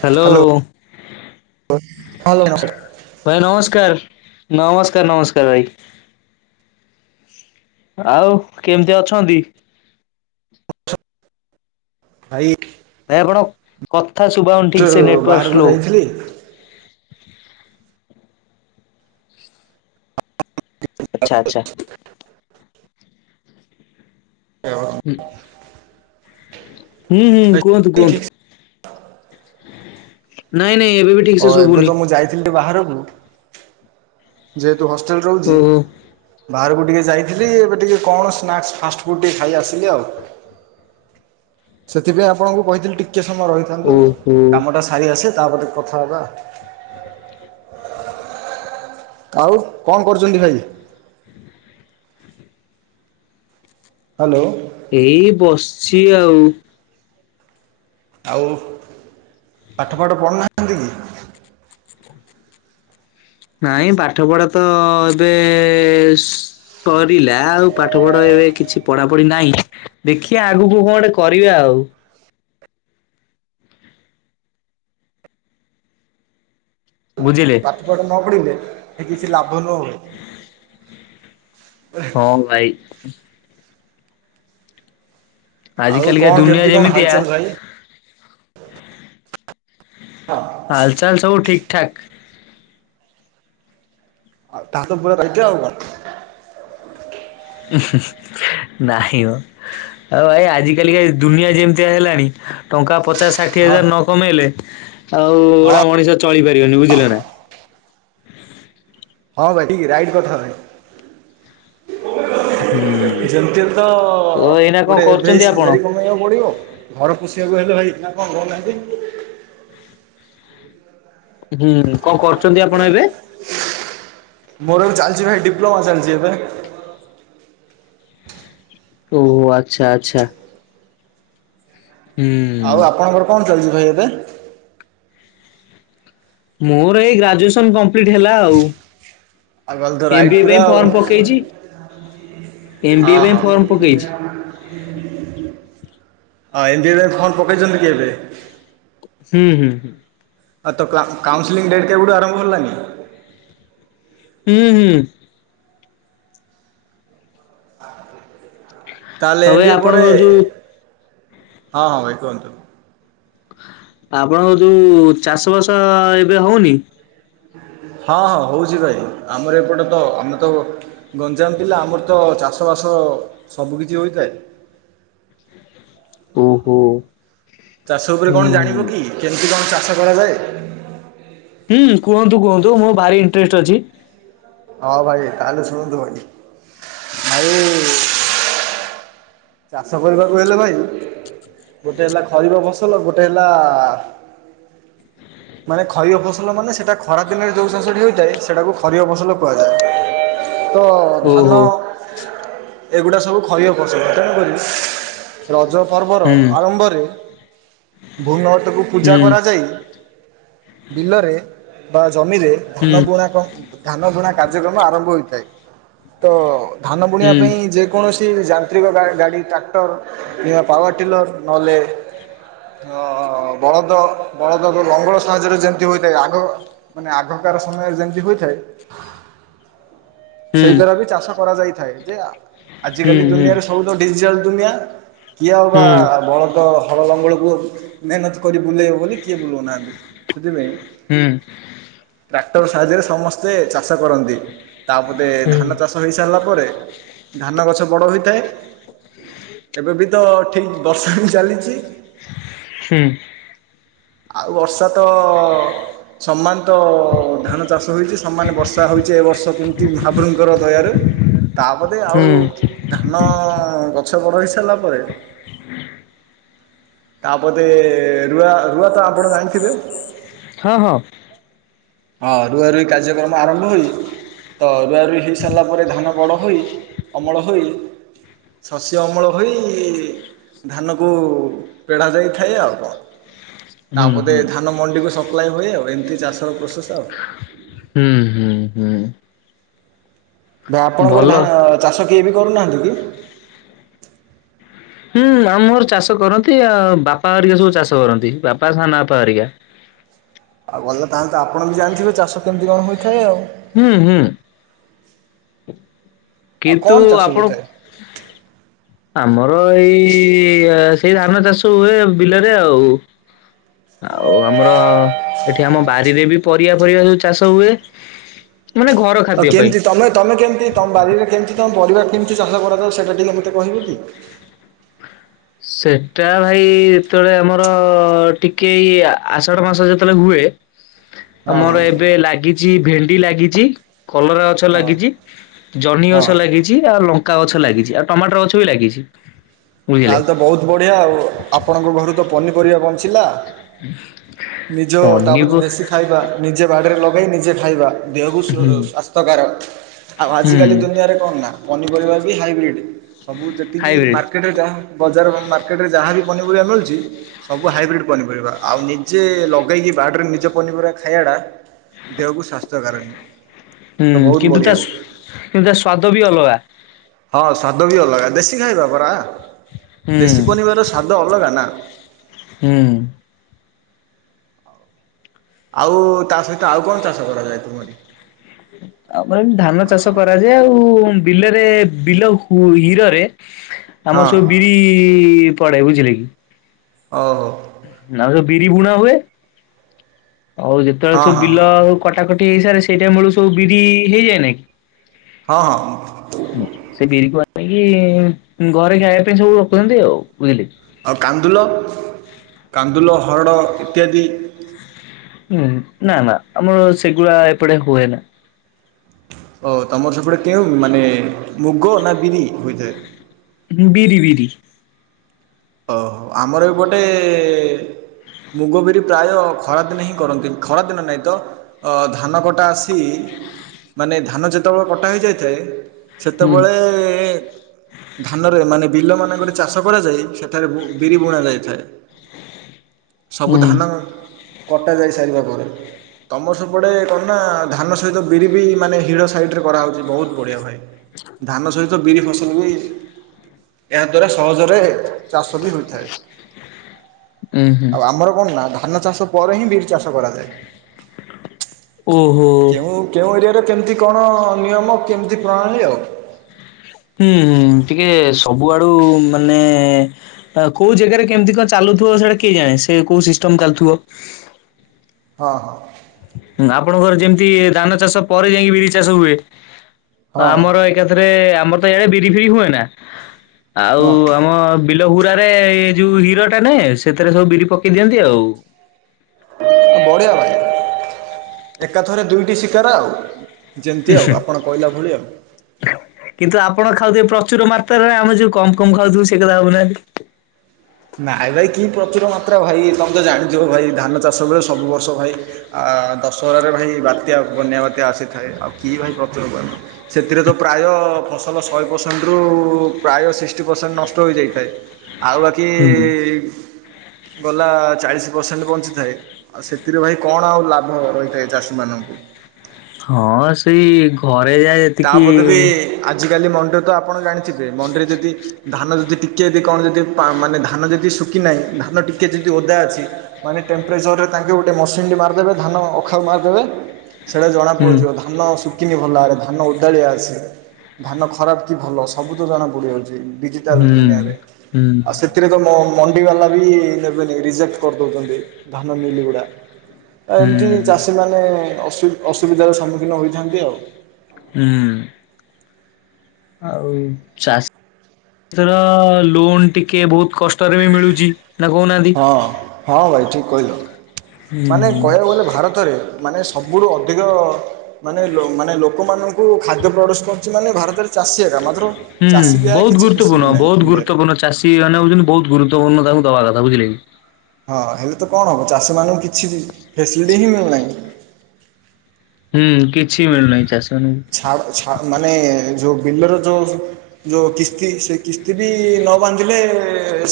Hello. Hello ନମସ୍କାର। ଭାଇ ନମସ୍କାର। ନମସ୍କାର ନମସ୍କାର ଭାଇ। ଆଉ କେମିତି ଅଛନ୍ତି? ଭାଇ ଭାଇ ଆପଣ ଙ୍କ କଥା ଶୁଭାଯାଉନି ଠିକ୍ ସେ ନେଟୱାର୍କ ବାହାରକୁ ସ୍ଲୋ। ଯାଇଥିଲି ଆଚ୍ଛା ଆଚ୍ଛା ହ ହୁଁ ହୁଁ ହୁଁ କୁହନ୍ତୁ କୁହନ୍ତୁ। ଠିକ୍ ନାଇଁ ନାଇଁ ଏବେ ବି ଠିକ ଓ ସେ ଏବେ ଶୁଭୁନି ତ ମୁଁ ଯାଇଥିଲି ଟିକେ ବାହାରକୁ। ଯେହେତୁ ହଷ୍ଟେଲ ରେ ରହୁଚି। ଓହୋ ବାହାରକୁ ଟିକେ ଯାଇଥିଲି ଏବେ ଟିକେ କଣ ସ୍ନାକ୍ସ ଫାଷ୍ଟଫୁଡ଼ ଟିକେ ଖାଇ ଆସିଲି ଆଉ। ସେଥିପାଇଁ ଆପଣଙ୍କୁ କହିଥିଲି ଟିକେ ସମୟ ରହିଥାନ୍ତୁ। ଓହୋ କାମଟା ସାରି ଆସେ ତାପରେ କଥା ହେବା। ଆଉ କଣ କରୁଚନ୍ତି ଭାଇ? ହାଲୋ। ଏଇ ବସିଛି ଆଉ। ଆଉ ପାଠପଢଠ ପଢ଼ୁନାହାନ୍ତି କି? ନାଇଁ ପାଠ ପଢା ତ ଏବେ ସରିଲା ଆଉ ପାଠ ପଢ ଏବେ କିଛି ପଢା ପଢି ନାହିଁ। ଦେଖିବା ଆଗକୁ କଣେ କରିବା ଆଉ। ବୁଝିଲେ। ସେପଟ ନ ପଢିଲେ ସେ କିଛି ଲାଭ ନ ହୁଏ। ହଁ ଭାଇ। ଆଜ ଆଉ କାଲିକା କଣ ଦୁନିଆ କେମିତି କଣ ଯେମିତିଆ। ହାଲଚାଲ ଭାଇ? ହାଲଚାଲ ସବୁ ଠିକ ଠାକ। ଉ ତା ତ ପ ରଇଛି ବା [unintelligible] ନାହିମ। ଆଉ ଭାଇ ଆଜିିକାଲ ଦୁନିଆ ଯେମିତି ହେଲାଣି ଟଙ୍କା ପଚାଶ ଷାଠିଏ ହଁ ହଜାର ନ କମେଇଲେ ଆଉ ହଁ ଗୁଡା ମଣିଷ ଚଳିପାରିବନି ବୁଝିଲ ନା। ହଁ ଭାଇିକ ରାଇଟ୍ କଥା ଭଇ ହ ଯେମତିମ ତ କଣ ଗୋଟେ ଏଭ କରୁଛନ୍ତି ଆପଣ? ସାଲାରୀ କମେଇବାକୁ ପଡିବ। ଘର ପୋଷିବାକୁ ହେଲେ ଭାଇ ନା କଣ କହୁନାହାନ୍ତି। ହୁଁ କଣ କରୁଛନ୍ତି ଆପଣ ଏବେ। ମୋର ଚାଲିଛି ଭାଇ ଡିପୋଲୋମା ଚାଲିଛି ଏବେ। ଓହୋ ଆଚ୍ଛା ଆଚ୍ଛା। ହୁଁ। ଆଉ ଆପଣଙ୍କର କଣ ଚାଲିଛି ଭାଇ ଏବେ। ମୋର ଏଇ ଗ୍ରାଜୁଏସନ କମ୍ପ୍ଲିଟ ହେଲା ଆଉ ଆଉ ଗଲି ତ ରାଇଟ୍ ଏମବିଏ ପୁରା ପାଇଁ ଆଉ ଫର୍ମ ପକେଇଛି। ଏମବିଏ ହଁ ପାଇଁ ହଁ ଫର୍ମ ପକେଇଛି। ହଁ ଏମବିଏ ପାଇଁ ଫରମ ପକେଇଛନ୍ତି କି ଏବେ। ହୁଁ ହୁଁ ହୁଁ। ହଁ ତ କାଉସେଲିଂ ଡେଟ୍ କେବଠୁ ଆରମ୍ଭ ହେଲାନି। ହୁଁ ହୁଁ। ତାହେଲେ ଆଉ ଏମ୍ ବି ଏ ପରେ ଆପଣଙ୍କର ଯୋଉ ହଁ ହଁ ଭାଇ କୁହନ୍ତୁ। ଆପଣଙ୍କ ଯୋଉ ଚାଷ ବାସ ଏବେ ହଉନି। ହଁ ହଁ ହଉଛି ଭାଇ ଆମର ଏପଟେ ତ ଆମେ ତ ଗଞ୍ଜାମ ଜିଲ୍ଲା ଆମର ତ ଚାଷ ବାସ ସବୁ କିିଛି ହୋଇଥାଏ। ଓହୋ ଚାଷ ଉପରେ କଣ ଜାଣିବ ହୁଁ କି କେମିତି କଣ ଚାଷ କରାଯାଏ। ହୁଁ କୁହନ୍ତୁ କୁହନ୍ତୁ ମୋ ଭାରି ଇଣ୍ଟରେଷ୍ଟ ଅଛି। ହଁ ଭାଇ ତାହଲ ଶଣନ୍ତୁ ଭାଇ ଆଉ ଚାଷ କରିବାକୁ ହେଲେ ଭାଇ। ଗୋଟେ ହେଲା ଖରିବା ଫସଲ ଗୋଟେ ହେଲା ହ ମାନେ ଖରିଫ ଫସଲ ମାନେ ସେଟା ଖରା ଦିନରେ ଯୋଉ ଜିନିଷଟି ହେଉଥାଏ ସେଟାକୁ ଖରିଆ ଫସଲ କୁହାଯାଏ। ତ ଧାନ ଓହୋ ଏଗୁଡ଼ା ସବୁ ଖରିପ୍ ପସଲ ତେଣୁକରି ରଜ ପର୍ବର ହୁଁ ଆରମ୍ଭରେ ଭୂମ ପୂଜା ହୁଁ କରାଯାଇ ବିଲରେ ବା ଜମିରେ ହୁଁ ଧାନ ବୁଣା କ ଧାନ ବୁଣା କାର୍ଯ୍ୟକ୍ରମ ଆରମ୍ଭ ହୋଇଥାଏ ତ ଧାନ ବୁଣିବା ହୁଁ ପାଇଁ ଯେ କୌଣସି ଯାନ୍ତ୍ରିକ ଗାଡ଼ି ଟ୍ରାକ୍ଟର କିମ୍ବା ପାୱାର ଟିଲର୍ ନହେଲେ ଓ ବଳଦ ବଳଦ ଲଙ୍ଗଳ ସାହାଯ୍ୟରେ ଯେମତି ହୋଇଥାଏ ଆଗ ମାନେ ଆଗକାର ସମୟରେ ଯେମିତି ହୋଇଥାଏ। ହୁଁ ସେଇ ଦ୍ଵାରା ବି ଚାଷ କରାଯାଇଥାଏ ଯେ ହୁଁ ହୁଁ ଆଜିିକାଲି ହୁଁ ଦୁନିଆରେ ବହୁତ ଡିଜିଟାଲ ଦୁନିଆ କିଏ ହଉ ବା ହୁଁ ହୁଁ ହୁଁ ବଳ ତ ହଳ ଲଙ୍ଗଳକୁ ମେହନତ କରି ବୁଲେଇବ ବୋଲି କିଏ ବୁଲଉନାହାନ୍ତି ସେଥିପାଇଁ ହୁଁ। ଟ୍ରାକ୍ଟର ସାହାଯ୍ୟରେ ସମସ୍ତେ ଚାଷ କରନ୍ତି ତାପରେ ହଁ ହୁଁ ଧାନ ଚାଷ ହେଇସାରିଲା ପରେ ଧାନ ଗଛ ବଡ଼ ହୋଇଥାଏ। ଏବେ ବି ତ ଠିକ୍ ବର୍ଷା ହି ଚାଲିଛି। ହୁଁ। ଆଉ ବର୍ଷା ତ-ଅ-ଅ-ଅ ସମାନ। ତ-ଅ-ଅ-ଅ ଧାନ ଚାଷ ହୋଇଛି ସମାନ ବର୍ଷା ହଉଛି ଏ ବର୍ଷ କେମିତି ମହାପ୍ରଭୁଙ୍କର ଦୟାରୁ। ତାପରେ ଆଉ ହୁଁ ଧାନ-ଅ-ଅ-ଅ ଗଛ ବଡ ହେଇ ସାରିଲା ପରେ ତାପରେ ରୁଆ ରୁଆ ତ ଆପଣ ଜାଣିଥିବେ? ହଁ ହଁ। ହଁ ରୁଆ ରୁଇ କାର୍ଯ୍ୟକ୍ରମ ଆରମ୍ଭ ହୋଇଛି? ତ ରୁଆ ରୁଇ ହେଇସାରିଲା ପରେ ଧାନ ବଡ଼ ହୋଇ, ଅମଳ ହୋଇ ଶସ୍ୟ ଅମଳ ହୋଇ-ଇ-ଇ-ଇ ଧାନକୁ ପେଢ଼ା ଯାଇଥାଏ ଆଉ କଣ। ତାପରେ ହୁଁ ଧାନ ମଣ୍ଡି କୁ ସପ୍ଲାଏ ହୁଏ ଆଉ ଏମିତି ଚାଷ ପ୍ରୋସେସ ଆଉ। ହୁଁ ହୁଁ ହୁଁ। ଭାଇ ଆପଣଙ୍କର ଭଲ ଧାନ-ଅ-ଅ ଚାଷ କିଏ ବି କରୁନାହାନ୍ତି କି? ହୁଁ ଆ ମୋର ଚାଷ କରନ୍ତି ଆ-ଆ-ଆ ବାପା ହେରିକା ସବୁ ଚାଷ କରନ୍ତି। ବାପା, ସାନ ବାପା ହେରିକା ଆଉ ଭଲ ପାଆନ୍ତୁ ଆପଣ ବି ଜାଣିଥିବେ ଚାଷ କେମିତି କଣ ହୋଇଥାଏ ଆଉ। ହୁଁ ହୁଁ ଆଉ କିନ୍ତୁ କଣ ଚାଷ ଆପଣ ହୋଇଥାଏ? ଆମର ଏଇ-ଇ-ଇ-ଇ ଏ ସେଇ ଧାନ ଚାଷ ହୁଏ ବିଲରେ ଆଉ। ଆଉ ଆମର ଏଠି ଆ ବାରିରେ ବି ପରିବା ଫରିବା ସବୁ ଚାଷ ହୁଏ। ମାନେ ଘର ଆଉ ଖାଦ୍ୟ ପାଇଁ। କେମିତି ତମେ ତମେ କେମିତି ତମ ବାରିରେ କେମିତି କଣ ପରିବା କେମିତି ଚାଷ କରାଯାଉ ସେଇଟା ଟିକେ ମୋତେ କହିବେ କି? ସେଟା ଭାଇ ଯେତେବେଳେ ଆମର-ଅ-ଅ-ଅ ଟିକେ ଇଏ ଆ-ଆ ଆଷାଢ ମାସ ଯେତେବେଳେ ହୁଏ। ହଁ ହଁ ଆମର ଏବେ ଲାଗିଛି ଭେଣ୍ଡି ଲାଗିଛି କଲରା ଗଛ ହଁ ଲାଗିଛି ଜହ୍ନି ଗଛ ହଁ। ଲାଗିଛି, ଆଉ ଲଙ୍କା ଗଛ ଲାଗିଛି, ଆଉ ଟମାଟର ଗଛ ବି ଲାଗିଛି। ବୁଝିଲେ। ତାହେଲେ ତ ବହୁତ ବଢ଼ିଆ ଆଉ ଆପଣଙ୍କ ଘରୁ ତ ପନିପରିବା ବଞ୍ଚିଲା। ନିଜ ପନିପ ତାପତି ହୁଁ ଦେଶୀ ଖାଇବା ନିଜେ ବାଡିରେ ଲଗେଇ ନିଜେ ଖାଇବା। ଦେହକୁ ସ୍ଵ ସ୍ୱାସ୍ଥ୍ୟକାର ଅଟେ। ଆଉ ହୁଁ ଆଜିକାଲି ଦୁନିଆରେ କଣ ନା ପନିପରିବା ବି ହାଇବ୍ରିଡ଼୍ ସବୁ ଯେତିକି ହାଇବ୍ରିଡ ମା ମାର୍କେଟରେ ଯାହା ବଜାର ମାର୍କେଟରେ ଯାହାବି ପନି ପରିବା ମିଳୁଛି ସବୁ ହାଇବ୍ରିଡ ପନିପରିବା ଆଉ ନିଜେ ଲଗେଇକି ବାଡିରେ ନିଜ ପନିପରିବା ଖାଇବା ଟା ଦେହକୁ ସ୍ୱାସ୍ଥ୍ୟ କାରକ। ହୁଁ କିନ୍ତୁ ତା ସୁ କିନ୍ତୁ ତା ସ୍ଵାଦ ବି ଅଲଗା। ହଁ ସ୍ବାଦ ବି ଅଲଗା ଦେଶୀ ଖାଇବା ପରା। ହୁଁ ଦେଶୀ ପନିବାର ସ୍ୱାଦ ଅଲଗା ନା। ହୁଁ। ଆଉ-ଉ-ଉ ତା ସହିତ ଆଉ କଣ ଚାଷ କରାଯାଏ ତୁମରି? ଆମର ଏମିତି ଧାନ ଚାଷ କରାଯାଏ ଆଉ-ଉ-ଉ ବିଲରେ ବିଲ ହୁ ହିରରେ ହଁ ଆମର ସବୁ ବିରି-ଇ-ଇ-ଇ ପଡେ ବୁଝିଲେ କି? ଓ ହୋ। ନା ସବୁ ବିରି ବୁଣା ହୁଏ। ଆଉ ଯେତେବେଳେ ହଁ ସବୁ ହଁ ବିଲ-ଅ-ଅ କଟାକଟି ହେଇସାରେ ସେଇଟା ମୂଳୂ ସବୁ ବିରି ହେଇଯାଏ ନାଇଁ କି। ହଁ। ସେ ବିରି କ [unintelligible] ପାଇଁ-ଇ-ଇ-ଇ ଘରେ ଖାଇବା ପାଇଁ ସବୁ ରଖୁଛନ୍ତି ଆଉ ବୁଝିଲେ। ଆଉ କାନ୍ଦୁଲ କାନ୍ଦୁଲ, ହରଡ଼ ଇତ୍ୟାଦି। ହ ହୁଁ, ନା ନା, ଆମର ସେଗୁଡ଼ା ଏପଟେ ହୁଏ ନା। ଓ ତମର ସେପଟେ କେଉ ମାନେ ମୁଗ ନା ବିରି ହୋଇଥାଏ? ହଁ ବିରି ବିରି। ଓହୋ ଆମର ଏପଟେ ମୁଗ ବିରି ପ୍ରାୟ ଖରାଦିନ ହିଁ କରନ୍ତି। ଖରାଦିନ ନାହିଁ ତ ଧାନ କଟା ଆସି ମାନେ ଧାନ ଯେତେବେଳେ କଟା ହୋଇଯାଇଥାଏ। ହୁଁ ସେତେବେଳେ ଧାନରେ, ମାନେ ବିଲ ମାନଙ୍କରେ ଚାଷ କରାଯାଏ। ବିରି ବୁଣା ଯାଇଥାଏ। ସବୁ ହୁଁ ଧାନ କଟା ଯାଇସାରିବା ପରେ। ତମର ସବୁପଡ଼େ କଣ ନା ଧାନ ସହିତ ବିରି ବି ମାନେ ହିଡ଼ ସାଇଡରେ କରାହେଉଛି ବହୁତ ବଢ଼ିଆ ଭାଇ। ଧାନ ସହିତ ବିରି ଫସଲ ବି ଏହା ଦ୍ଵାରା ସହଜରେ ଚାଷ ବି ହୋଇଥାଏ। ଉଁ ହୁଁ ଆଉ ଆମର କଣ ନା ଧାନଚାଷ ପରେ ହିଁ ବିରି ଚାଷ କରାଯାଏ। ଓହୋ। କେଉଁ କେଉଁ ଏରିଆରେ କେମିତି କଣ ନିୟମ କେମିତି ପ୍ରଣାଳୀ ଆଉ ହୁଁ ହୁଁ ଟିକେ ସବୁଆଡୁ ମାନେ ଆ କୋଉ ଜାଗାରେ କେମିତି କଣ ଚାଲୁଥିବ ସେଇଟା କିଏ ଜାଣେ? ସେ କୋଉ ସିଷ୍ଟମ ଚାଲୁଥିବ। ହଁ ହଁ। ଆପଣଙ୍କର ଯେମିତି ଧାନଚାଷ ପରେ ଯାଇକି ବିରିଚାଷ ହୁଏ। ହଁ ଆମର ଏକାଥରେ ଆମର ତ ଇଆଡେ ବିରି ଫିରି ହୁଏ ନା, ଆଉ ହଁ ଆମ ବିଲ ହୁରାରେ ଏ ଯୋଉ ହିରଟା ନେ ସେଥିରେ ସବୁ ବିରି ପକେଇ ଦିଅନ୍ତି ଆଉ ବଢିଆ ଭାଇ ଏକାଥରେ ଦୁଇଟି ଶିକାର ଆଉ ଯେମିତି ଆଉ ଆପଣ କହିଲା ଭଳି ଆଉ। କିନ୍ତୁ ଆପଣ ଖାଉଥିବେ ପ୍ରଚୁର ମାତ୍ରାରେ ଆମେ ଯୋଉ କମ କମ ଖାଉଥିବୁ ସେ କଥା ଭାବୁନାହାନ୍ତି। ନାଇଁ ଭାଇ କି ପ୍ରଚୁର ମାତ୍ରା ଭାଇ ତମେ ତ ଜାଣିଥିବ ଭାଇ ଧାନଚାଷ ବେଳେ ସବୁ ବର୍ଷ ଭାଇ। ଆ ଦଶହରାରେ ଭାଇ ବାତ୍ୟା ବନ୍ୟା ବାତ୍ୟା ଆସିଥାଏ। ଆଉ କିଏ ଭାଇ ପ୍ରଚୁର ସେଥିରେ ତ ପ୍ରାୟ ଫସଲ ଶହେ ପରସେଣ୍ଟରୁ ପ୍ରାୟ ସିକ୍ସଟି ପରସେଣ୍ଟ ନଷ୍ଟ ହୋଇଯାଇଥାଏ। ଆଉ ବାକି ହୁଁ ଗଲା ଚାଳିଶ ପରସେଣ୍ଟ ବଞ୍ଚିଥାଏ। ଆଉ ସେଥିରେ ଭାଇ କଣ ଆଉ ଲାଭ ରହିଥାଏ ଚାଷୀମାନଙ୍କୁ? ହଁ ସେଇ ଘରେ ଯା ତା ପଦ ବି ଆଜ କାଲି ମଣ୍ଡିରେ ତ ଆପଣ ଜାଣିଥିବେ ମଣ୍ଡିରେ ଯଦି ଧାନ ଯଦି ଟିକେ ଯଦି କଣ ଯଦି ମାନେ ଧାନ ଯଦି କି ନାହିଁ ଧାନ ଟିକେ ଯଦି ଓଦା ଅଛି ମାନେ ଟେମ୍ପରେଚରରେ ତାଙ୍କେ ଗୋଟେ ମସିନ୍ ଟି ମାରିଦେବେ ଧାନ ଅଖାକୁ ମାରିଦେବେ। ସେଇଟା ଜଣା ହୁଁ ପଡିଯିବ ଧାନ ଶୁକିନି ଭଲ ଭାବରେ ଧାନ। ଧାନ ଓଦାଳିଆ ଅଛି ଧାନ ଖରାପ କି ଭଲ ସବୁ ତ ଜଣାପଡ଼ିଯାଉଛି। ଡିଜିଟାଲ ହୁଁ ଦୁନିଆରେ, ହୁଁ ଆଉ ସେ ସେଥିରେ ତ ମଣ୍ଡିବାଲା ବି ନେବେନି ରିଜେକ୍ଟ କରିଦେଉଛନ୍ତି ଧାନ ମିଲ୍ ଗୁଡ଼ା। ଆ ଏମିତି ହୁଁ। ଚାଷୀମାନେ ଅସୁ ଅସୁବିଧାର ସମ୍ମୁଖୀନ ହୋଇଥାନ୍ତି ଆଉ। ହୁଁ। ଆଉ ଚାଷ ଏଥର ଲୋନ ଟିକେ ବହୁତ କଷ୍ଟରେ ବି ମିଳୁଛି ନା କହୁନାହାନ୍ତି। ହଁ ହଁ ହଁ ଭାଇ ଠିକ କହିଲ, ମାନେ କହିବାକୁ ଗଲେ ଭାରତରେ ମାନେ ସବୁଠୁ ଅଧିକ ମାନେ ମାନେ ଲୋକମାନଙ୍କୁ ଖାଦ୍ୟ ପ୍ରଡୁସ ଚାଷୀମାନେ ଭାରତରେ ଚାଷୀ ଏକା ମାତ୍ର ହୁଁ ଚାଷୀକି ଆ କିଛି ଫ୍ୟାସିଲିଟି ନାହିଁ ଇଣ୍ଡିଆରେ। ଏଇମାନେ ହେଉଛନ୍ତି ବହୁ ଗରୁତ୍ୱପୂର୍ଣ୍ଣ ତାଙ୍କୁ ଦବା କଥା ବୁଝିଲେ କି। ହଁ ହେଲେ ତ କଣ ହେବ ଚାଷୀମାନଙ୍କୁ କିଛି ବି ଫେସିଲିଟି ହିଁ ମିଳୁନାହିଁ। ହୁଁ କିଛି ମିଳୁନାହିଁ ଚାଷୀମାନଙ୍କୁ। ଆଉ ଛ ମାନେ ଯେଉଁ ବିଲର ଯୋ ଯୋଉ କିସ୍ତି ସେ କିସ୍ତି ବି ନ ବାନ୍ଧିଲେ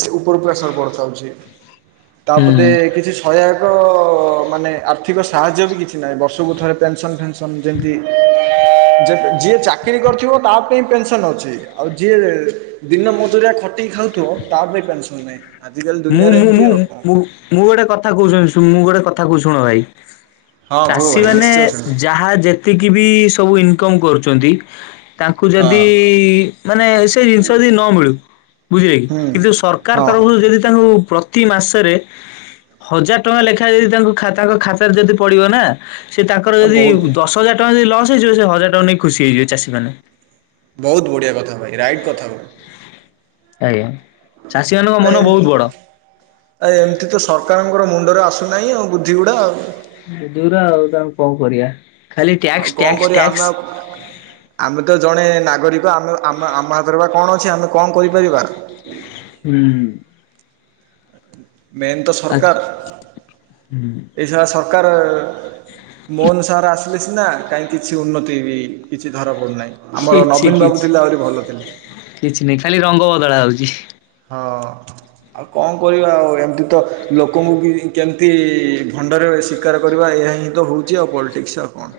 ସେ ଉପର ପ୍ରେସର ପଡ଼ିଥାଉଛି। [inaudible] ତା ହୁଁ ପଦେ କିଛିଶୁ ସହାୟକ ମାନେ ଆର୍ଥିକ ସାହାଯ୍ୟ ବି କିଛି ନାହିଁ ବର୍ଷକୁ ଥରେ ପେନସନ ଫେନସନ ସମ୍ଝନ୍ତି ଯେମିତି ଯିଏ ଚାକିରୀ କରିଥିବ ତା ପାଇଁ ପେନସନ ଅଛି ଆଉ ଯିଏ ଦିନ ମଜୁରଆ ଖଟିକି ଖାଉଥିବ ତା ପାଇଁ ପେନସନ ନାହିଁ ଆଜିକାଲି ମୁଁ ଦୁନିଆରେ ମୁଁ ଏମିତି ମୁଁ ଆଉ କଣ ମୁଁ କରିବା। ମୁଁ ଗୋଟେ କଥା କହୁଚନୀ ଶୁଣୁ ମୁଁ ଗୋଟେ କଥା କହୁ ଶୁଣ ଭାଇ ହଁ କୁହ ଚାଷୀ ଭାଇ ମାନେ ନିଶ୍ଚୟ ଶୁଣିବି ଯାହା ଯେତିକି ବି ସବୁ ଇନକମ କରୁଛନ୍ତି। ତାଙ୍କୁ ହଁ ଯଦି ମାନେ ସେ ଜିନିଷ ଯଦି ନ ମିଳୁ ବୁଝିଲେ କି ହୁଁ କିନ୍ତୁ ସରକାର ହଁ ତରଫରୁ ଯଦି ତାଙ୍କୁ ପ୍ରତି ମାସରେ ହଜାର ଟଙ୍କା ଲେଖାଏ ଯଦି ତାଙ୍କୁ ଖାତା କୁ ଖାତାରେ ଯଦି ପଡ଼ିବ ନା ସେ ତାଙ୍କର ଯଦି ବହୁତ ଦଶ ହଜାର ଟଙ୍କା ଯଦି ଲସ୍ ହେଇଯିବ ସେ ହଜାର ଟଙ୍କା ନେଇକି ଖୁସି ହେଇଯିବ ଚାଷୀ ମାନେ ବହୁତ ବଢ଼ିଆ କଥା ଭାଇ ରାଇଟ୍ କଥା କ ଆଜ୍ଞା ଚାଷୀ ମାନଙ୍କ ଆ ମନ ଏମତି ବହୁତ ବଡ ଆ ଏମିତି ତ ସରକାରଙ୍କର ମୁଣ୍ଡରେ ଆସୁନାହିଁ ଆଉ ବୁଦ୍ଧିଗୁଡ଼ା [unintelligible] କଣ କଣ କରିବା ଖାଲି ଆଉ ଟ୍ୟାକ୍ସ କଣ ଟ୍ୟାକ୍ସ କରିବା ଆମେ ଟ୍ୟାକ୍ସ ଆଉ ଆମେ ତ ଜଣେ ନାଗରିକ ଆମେ ଆମ ଆମ ହାତରେ ବା କଣ ଅଛି ଆମେ କଣ କରିପାରିବା? ହୁଁ ମେନ୍ ତ ଆ ସରକାର ଏଇସାରା ସରକାର ମୋହନ ସାର ଆସିଲେ ସିନା କାହିଁ କିଛି ଉନ୍ନତି ବି କିଛି ଧରା ପଡ଼ୁନାହିଁ ଆମର କିଛି ନବୀନ ବାବୁ କିଛି ଥିଲେ ଆହୁରି ଭଲ ଥିଲେ କିଛି ନାହିଁ ଖାଲି ରଙ୍ଗ ବଦଳା ହଉଛି ହଁ ଆଉ କଣ କରିବା ଆଉ ଏମିତି ତ ଲୋକଙ୍କୁ ବି କେମିତି ଭଣ୍ଡରେ ବେଶି ତ୍କାର କରିବା ଏହା ହିଁ ତ ହେଉଛି ଆଉ ପଲିଟିକ୍ସ ଆଉ କଣ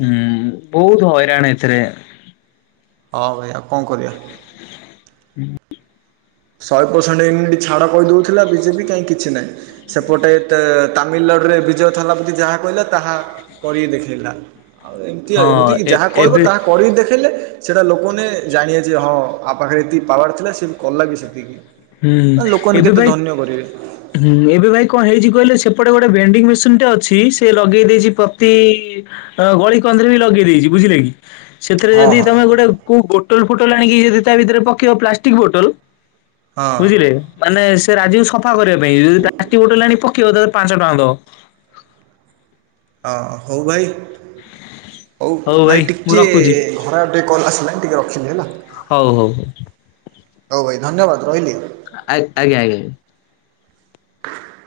ହୁଁ ବହୁତ ହଇରାଣ ଏଥିରେ ହଁ ଭାଇ ଆଉ କଣ କରିବା। ହୁଁ [unintelligible] ଶହେ ପରସେଣ୍ଟ ଏମ୍ଟି ଛାଡ଼ କହିଦଉଥିଲା ବିଜେପି କାହିଁ କିଛି ନାହିଁ ସେପଟେ କେ ତାମିଲନାଡୁରେ ବିଜୟ ଥାଲାପତି ଯାହା କହିଲା ତାହା କରିକି ଦେଖେଇଲା ଆଉ ଏମତି ହଁ ଆଉ ଏମିତି କିି ଏ ଯାହା କହିବ ଏବେ ତାହା କରିକି ଦେଖେଇଲେ ସେଇଟା ଲୋକମାନେ ଜାଣିବେ ଯେ ହଁ ଆ ପାଖରେ ଏତିକି ପାୱାର୍ ଥିଲା ସିଏ କଲା ବି ସେତିକି ହୁଁ ଏ ଲୋକମାନେ ଏବେ କେତେ ଭାଇ ଧନ୍ୟ କରିବେ। ହୁଁ ଏବେ ଭାଇ କଣ ହେଇଛି କହିଲେ ସେପଟେ ଗୋଟେ ଭେଣ୍ଡିଙ୍ଗ ମେସିନ ଟେ ଅଛି ସେ ଲଗେଇ ଦେଇଛି ପ୍ରତି ଅ ଗଳିକନ୍ଦିରେ ବି ଲଗେଇ ଦେଇଛି ବୁଝିଲେ କି ସେଥିରେ ହଁ ଯଦି ହଁ ତମେ ଗୋଟେ କୋଉ ବୋଟଲ ଫୋଟଲ ଆଣିକି ଯଦି ତା ଭିତରେ ପକେଇବ ପ୍ଲାଷ୍ଟିକ ବୋଟଲ ହଁ। ବୁଝିଲେ ମାନେ ସେ ରାଜିକୁ ସଫା କରିବା ପାଇଁ ଯଦି ପ୍ଲାଷ୍ଟିକ ବଟଲ୍ଟେ ଆଣି କି ପକେଇବ ତାହେଲେ ପାଞ୍ଚ ଟଙ୍କା ଦବ ହଁ ହଉ ଭାଇ ହଉ ଭାଇ ଟିକେ ଘର ଆଡୁ ଟିକେ କଲ ଆସିଲା ଟିକେ ରଖିଲି ହେଲା ହଉ ହଉ ହଉ ହଉ ଭାଇ ଧନ୍ୟବାଦ ରହିଲି ଆଜ୍ଞ ଆଞା ଆଜ୍ଞା